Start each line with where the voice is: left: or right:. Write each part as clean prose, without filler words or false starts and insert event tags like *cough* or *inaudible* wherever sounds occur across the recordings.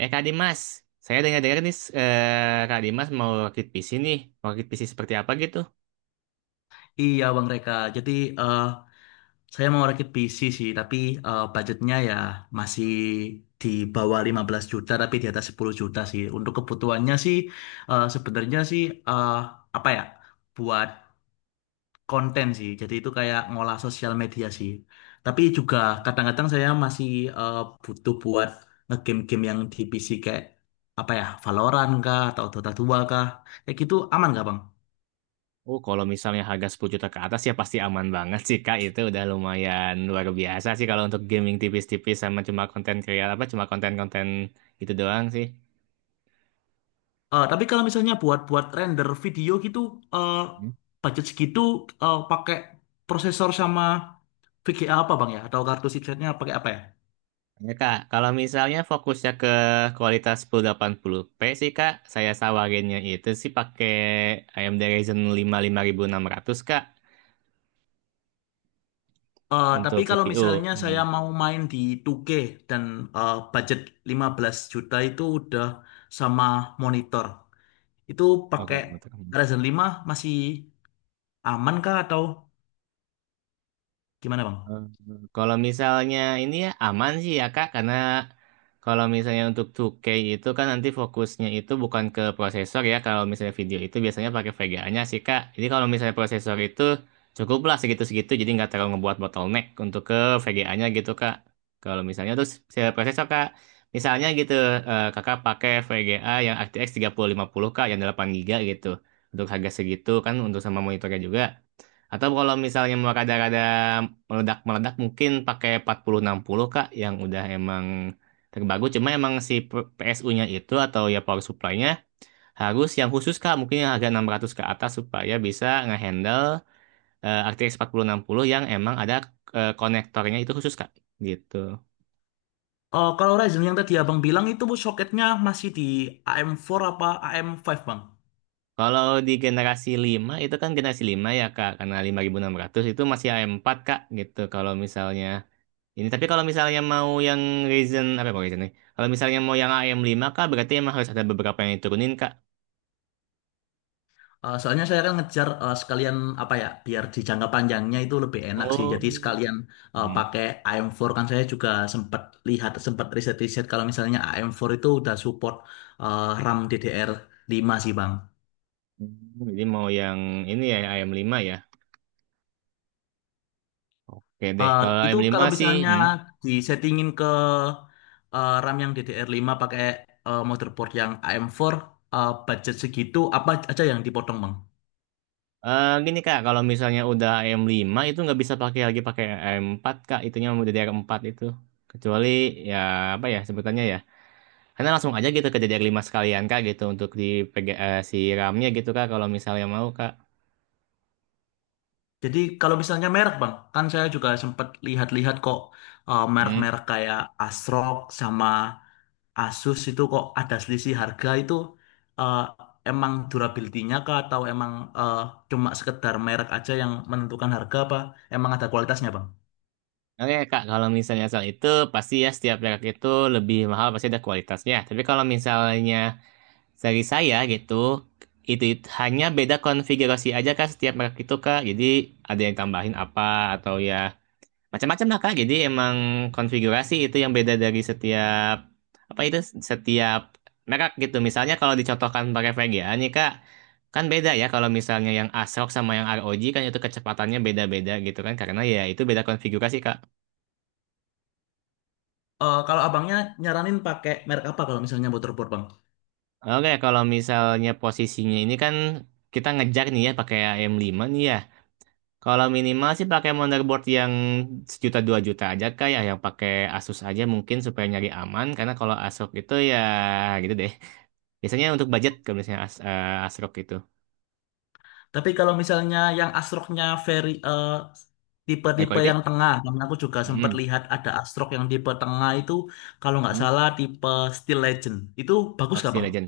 right: Eh Kak Dimas, saya dengar-dengar nih Kak Dimas mau rakit PC nih. Mau rakit PC seperti apa gitu?
left: Iya Bang Reka, jadi eh, saya mau rakit PC sih, tapi budgetnya ya masih di bawah 15 juta, tapi di atas 10 juta sih. Untuk kebutuhannya sih, sebenarnya sih, eh, apa ya, buat konten sih. Jadi itu kayak ngolah sosial media sih. Tapi juga
right: Mhm.
left: kadang-kadang saya masih eh, butuh buat nge-game-game yang di PC kayak, apa ya, Valorant kah, atau Dota 2 kah. Kayak gitu aman nggak Bang?
right: Oh, kalau misalnya harga 10 juta ke atas ya pasti aman banget sih Kak. Itu udah lumayan luar biasa sih kalau untuk gaming tipis-tipis sama cuma konten kreatif apa cuma konten-konten itu doang sih.
left: Tapi kalau misalnya buat-buat render video gitu, eh,
right: Mhm.
left: budget segitu pakai prosesor sama VGA apa bang ya? Atau kartu chipsetnya pakai apa ya?
right: Ya Kak, kalau misalnya fokusnya ke kualitas 1080p sih Kak, saya sawarinnya itu sih pakai AMD Ryzen lima 5600 Kak untuk
left: Tapi kalau
right: CPU.
left: misalnya
right: Hmm.
left: saya mau main di 2K dan budget 15 juta itu udah sama monitor, itu
right: Oke,
left: pakai
right: betul.
left: Ryzen 5 masih aman kah atau gimana bang?
right: Eh, Kalau misalnya ini ya aman sih ya Kak, karena kalau misalnya untuk 2K itu kan nanti fokusnya itu bukan ke prosesor ya, kalau misalnya video itu biasanya pakai VGA-nya sih Kak. Jadi kalau misalnya prosesor itu cukuplah segitu-segitu, jadi nggak terlalu ngebuat bottleneck untuk ke VGA-nya gitu Kak. Kalau misalnya terus misalnya prosesor Kak, misalnya gitu Kakak pakai VGA yang RTX 3050 Kak, yang 8 GB gitu, untuk harga segitu kan untuk sama monitornya juga. Atau kalau misalnya mau rada-rada meledak-meledak mungkin pakai 4060 Kak yang udah emang terbaru cuma emang si PSU-nya itu atau ya power supply-nya harus yang khusus Kak mungkin yang harga 600 ke atas supaya bisa ngehandle RTX 4060 yang emang ada konektornya itu khusus Kak gitu.
left: Kalau Ryzen yang tadi abang bilang itu soketnya masih di AM4 apa AM5 bang?
right: Kalau di generasi 5 itu kan generasi 5 ya Kak karena 5600 itu masih A4 Kak gitu kalau misalnya ini tapi kalau misalnya mau yang Ryzen apa ya, Ryzen nih? Kalau misalnya mau yang am lima, Kak, berarti emang harus ada beberapa yang diturunin Kak.
left: Soalnya saya kan ngejar sekalian apa ya biar di jangka panjangnya itu lebih enak sih. Jadi
right: Oh.
left: sekalian
right: Hmm.
left: pakai AM4 kan saya juga sempat lihat sempat riset-riset kalau misalnya AM4 itu udah support RAM DDR5 sih Bang.
right: Hmm, jadi mau yang ini ya am lima ya. Oke deh,
left: Eh,
right: kalau
left: itu
right: am lima
left: kalau
right: sih
left: misalnya
right: hmm.
left: disettingin ke RAM yang DDR5 pakai motherboard yang AM4 budget segitu apa aja yang dipotong Bang?
right: Gini Kak, kalau misalnya udah am lima itu nggak bisa pakai lagi pakai am empat, Kak, itunya mau ddr empat itu. Kecuali ya apa ya sebutannya ya. Karena langsung aja gitu ke DDR5 sekalian Kak gitu untuk di PG, si RAM-nya gitu Kak kalau misalnya mau Kak.
left: Jadi kalau misalnya merek bang, kan saya juga sempat lihat-lihat kok
right: Hmm.
left: merek-merek kayak Asrock sama Asus itu kok ada selisih harga itu eh, emang durability-nya kah atau emang eh, cuma sekedar merek aja yang menentukan harga apa emang ada kualitasnya bang?
right: Oke Kak, kalau misalnya soal itu pasti ya setiap merek itu lebih mahal pasti ada kualitasnya. Tapi kalau misalnya dari saya gitu, itu hanya beda konfigurasi aja Kak setiap merek itu Kak. Jadi ada yang tambahin apa atau ya macam-macam lah Kak. Jadi emang konfigurasi itu yang beda dari setiap apa itu setiap merek gitu. Misalnya kalau dicontohkan pakai VGA nih Kak, kan beda ya kalau misalnya yang ASRock sama yang ROG kan itu kecepatannya beda-beda gitu kan karena ya itu beda konfigurasi Kak.
left: Kalau abangnya nyaranin pakai merek apa kalau misalnya motherboard bang?
right: Oke, kalau misalnya posisinya ini kan kita ngejar nih ya pakai am lima, nih ya. Kalau minimal sih pakai motherboard yang sejuta dua juta aja kayak yang pakai Asus aja mungkin supaya nyari aman karena kalau ASRock itu ya gitu deh. Biasanya untuk budget kalau misalnya ASRock itu.
left: Tapi kalau misalnya yang astroknya very
right: High
left: tipe-tipe
right: quality?
left: yang tengah, karena aku juga sempat
right: Hmm.
left: lihat ada astrok yang tipe tengah itu kalau nggak
right: Hmm.
left: salah tipe Steel Legend. Itu bagus
right: Oh,
left: nggak
right: Steel
left: Bang?
right: Legend.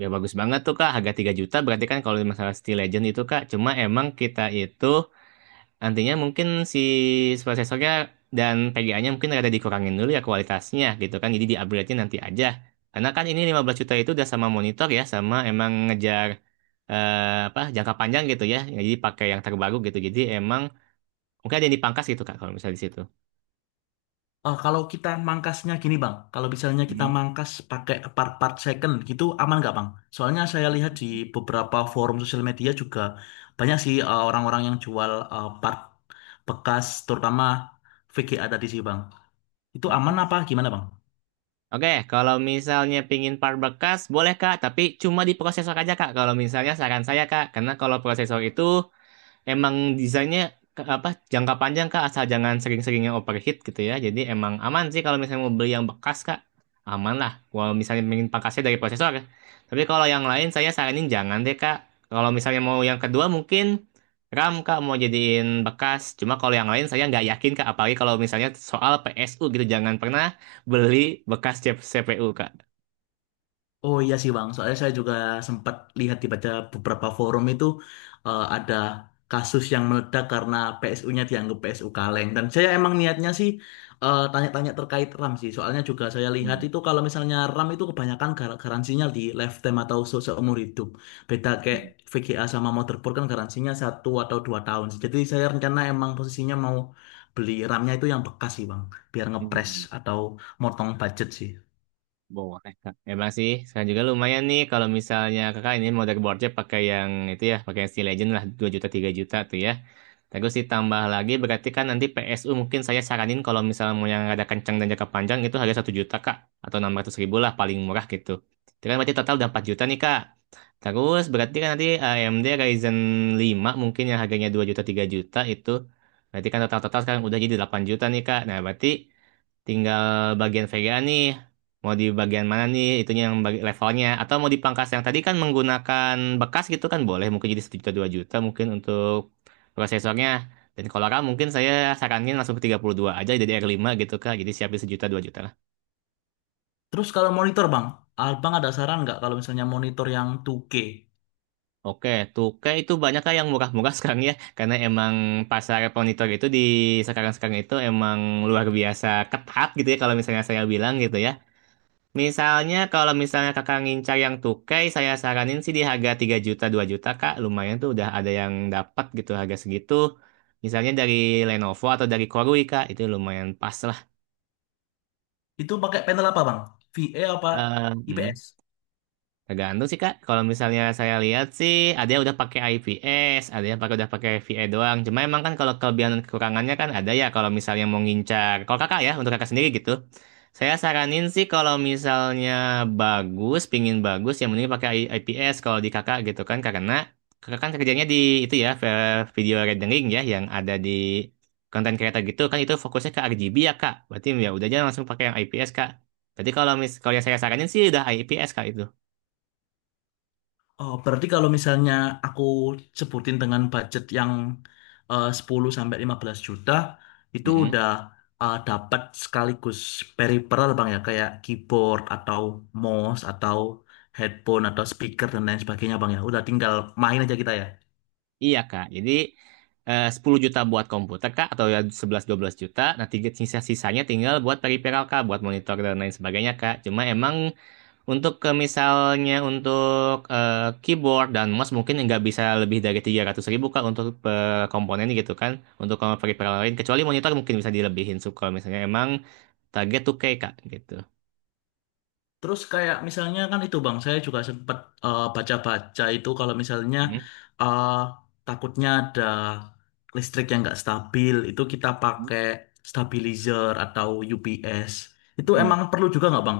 right: Ya bagus banget tuh Kak, harga 3 juta berarti kan kalau masalah Steel Legend itu Kak, cuma emang kita itu nantinya mungkin si prosesornya dan PGA-nya mungkin ada dikurangin dulu ya kualitasnya gitu kan. Jadi di-upgrade-nya nanti aja. Karena kan ini 15 juta itu udah sama monitor ya, sama emang ngejar apa jangka panjang gitu ya. Jadi pakai yang terbaru gitu. Jadi emang mungkin ada yang dipangkas gitu Kak kalau misalnya di situ.
left: Kalau kita mangkasnya gini Bang, kalau misalnya kita
right: Mhm.
left: mangkas pakai part-part second gitu aman nggak Bang? Soalnya saya lihat di beberapa forum sosial media juga banyak sih orang-orang yang jual part bekas terutama VGA tadi sih Bang. Itu aman
right: Mhm.
left: apa gimana Bang?
right: Oke, kalau misalnya pingin part bekas, boleh Kak, tapi cuma di prosesor aja Kak. Kalau misalnya saran saya Kak, karena kalau prosesor itu emang desainnya apa jangka panjang kak asal jangan sering-sering yang overheat gitu ya jadi emang aman sih kalau misalnya mau beli yang bekas kak aman lah kalau misalnya pengen pakasnya dari prosesor tapi kalau yang lain saya saranin jangan deh kak kalau misalnya mau yang kedua mungkin RAM kak mau jadiin bekas cuma kalau yang lain saya nggak yakin kak apalagi kalau misalnya soal PSU gitu jangan pernah beli bekas CPU kak.
left: Oh iya sih Bang, soalnya saya juga sempat lihat dibaca beberapa forum itu ada kasus yang meledak karena PSU-nya dianggap PSU kaleng. Dan saya emang niatnya sih tanya-tanya terkait RAM sih, soalnya juga saya lihat
right: Hmm,
left: itu kalau misalnya RAM itu kebanyakan garansinya di lifetime atau seumur hidup. Beda kayak
right: hmm,
left: VGA sama motherboard kan garansinya satu atau dua tahun sih. Jadi saya rencana emang posisinya mau beli RAM-nya itu yang bekas sih Bang, biar ngepres
right: hmm.
left: atau motong budget sih.
right: Boleh, Kak. Emang sih, sekarang juga lumayan nih kalau misalnya kakak ini mau dartboardnya pakai yang itu ya, pakai yang Steel Legend lah, 2 juta, 3 juta tuh ya. Terus ditambah lagi, berarti kan nanti PSU mungkin saya saranin kalau misalnya mau yang ada kencang dan jangka panjang itu harga 1 juta, Kak. Atau 600 ribu lah, paling murah gitu. Itu kan berarti total udah 4 juta nih, Kak. Terus berarti kan nanti AMD Ryzen lima mungkin yang harganya 2 juta, 3 juta itu. Berarti kan total-total sekarang udah jadi 8 juta nih, Kak. Nah, berarti tinggal bagian Vega nih mau di bagian mana nih itunya yang bagi levelnya atau mau dipangkas yang tadi kan menggunakan bekas gitu kan boleh mungkin jadi 1 juta 2 juta mungkin untuk prosesornya dan kalau RAM mungkin saya saranin langsung ke 32 aja jadi r lima gitu kak jadi siapin sejuta 2 juta lah.
left: Terus kalau monitor bang, abang ada saran nggak kalau misalnya monitor yang 2K
right: Oke tuh kayak itu banyak kak yang murah-murah *laughs* sekarang ya karena emang pasar monitor itu di sekarang-sekarang itu emang luar biasa ketat gitu ya kalau misalnya saya bilang gitu ya. Misalnya kalau misalnya kakak ngincar yang tukai, saya saranin sih di harga 3 juta 2 juta kak, lumayan tuh udah ada yang dapat gitu harga segitu. Misalnya dari Lenovo atau dari Korui kak, itu lumayan pas lah.
left: itu pakai panel apa bang? VA apa
right: Hmm.
left: IPS?
right: Tergantung sih Kak. Kalau misalnya saya lihat sih ada yang udah pakai IPS, ada yang udah pakai VA doang. Cuma emang kan kalau kelebihan dan kekurangannya kan ada ya kalau misalnya mau ngincar. Kalau Kakak ya untuk Kakak sendiri gitu. Saya saranin sih kalau misalnya bagus, pingin bagus ya mending pakai IPS kalau di Kakak gitu kan karena Kakak kan kerjanya di itu ya video rendering ya yang ada di konten creator gitu kan itu fokusnya ke RGB ya Kak. Berarti ya udah aja langsung pakai yang IPS Kak. Jadi kalau yang saya saranin sih udah IPS Kak itu.
left: Oh, berarti kalau misalnya aku sebutin dengan budget yang 10 sampai 15 juta itu
right: Mm-mm.
left: udah dapat sekaligus peripheral bang ya kayak keyboard atau mouse atau headphone atau speaker dan lain sebagainya bang ya. Udah tinggal main aja kita ya.
right: Iya Kak, jadi 10 juta buat komputer Kak, atau ya 11 12 juta, nah tiga sisa-sisanya tinggal buat peripheral Kak, buat monitor dan lain sebagainya Kak. Cuma emang untuk ke misalnya untuk keyboard dan mouse mungkin nggak bisa lebih dari 300 ribu Kak untuk komponennya gitu kan, untuk kalau peripheral lain, kecuali monitor mungkin bisa dilebihin suka. Kalau misalnya emang target 2K Kak gitu.
left: Terus kayak misalnya kan itu Bang, saya juga sempat baca-baca itu kalau misalnya eh, takutnya ada listrik yang nggak stabil, itu kita pakai stabilizer atau UPS. Itu
right: mm
left: emang perlu juga nggak Bang?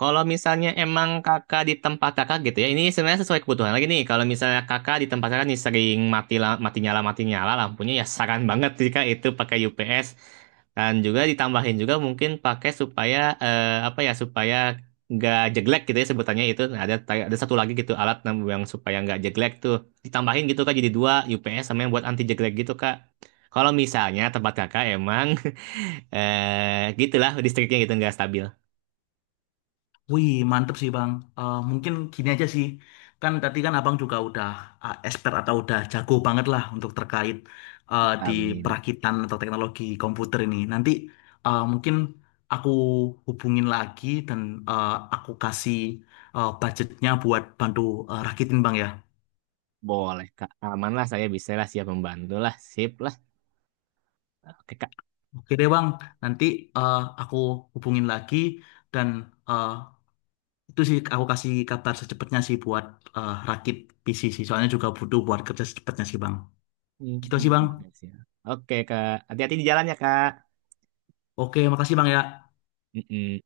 right: Kalau misalnya emang kakak di tempat kakak gitu ya, ini sebenarnya sesuai kebutuhan lagi nih. Kalau misalnya kakak di tempat kakak nih sering mati nyala lampunya ya saran banget sih kak itu pakai UPS dan juga ditambahin juga mungkin pakai supaya apa ya supaya nggak jeglek gitu ya sebutannya itu. Nah, ada satu lagi gitu alat yang supaya nggak jeglek tuh ditambahin gitu kak jadi dua UPS sama yang buat anti jeglek gitu kak. Kalau misalnya tempat kakak emang *laughs* gitulah listriknya gitu nggak stabil.
left: Wih, mantep sih Bang. Mungkin gini aja sih. Kan tadi kan Abang juga udah expert atau udah jago banget lah untuk terkait di
right: Amin.
left: perakitan atau teknologi komputer ini. Nanti mungkin aku hubungin lagi dan eh, aku kasih budgetnya buat bantu rakitin Bang ya.
right: Boleh, Kak. Aman lah, saya bisa lah, siap membantu lah. Sip lah. Oke, Kak.
left: Oke deh Bang, nanti aku hubungin lagi dan eh, itu sih aku kasih kabar secepatnya sih buat rakit PC sih. Soalnya juga butuh buat kerja secepatnya sih Bang. Gitu sih
right: Hmm,
left: Bang.
right: oke, siap. Oke, Kak. Hati-hati di jalannya, Kak.
left: Oke, makasih Bang ya.
right: Mm-mm.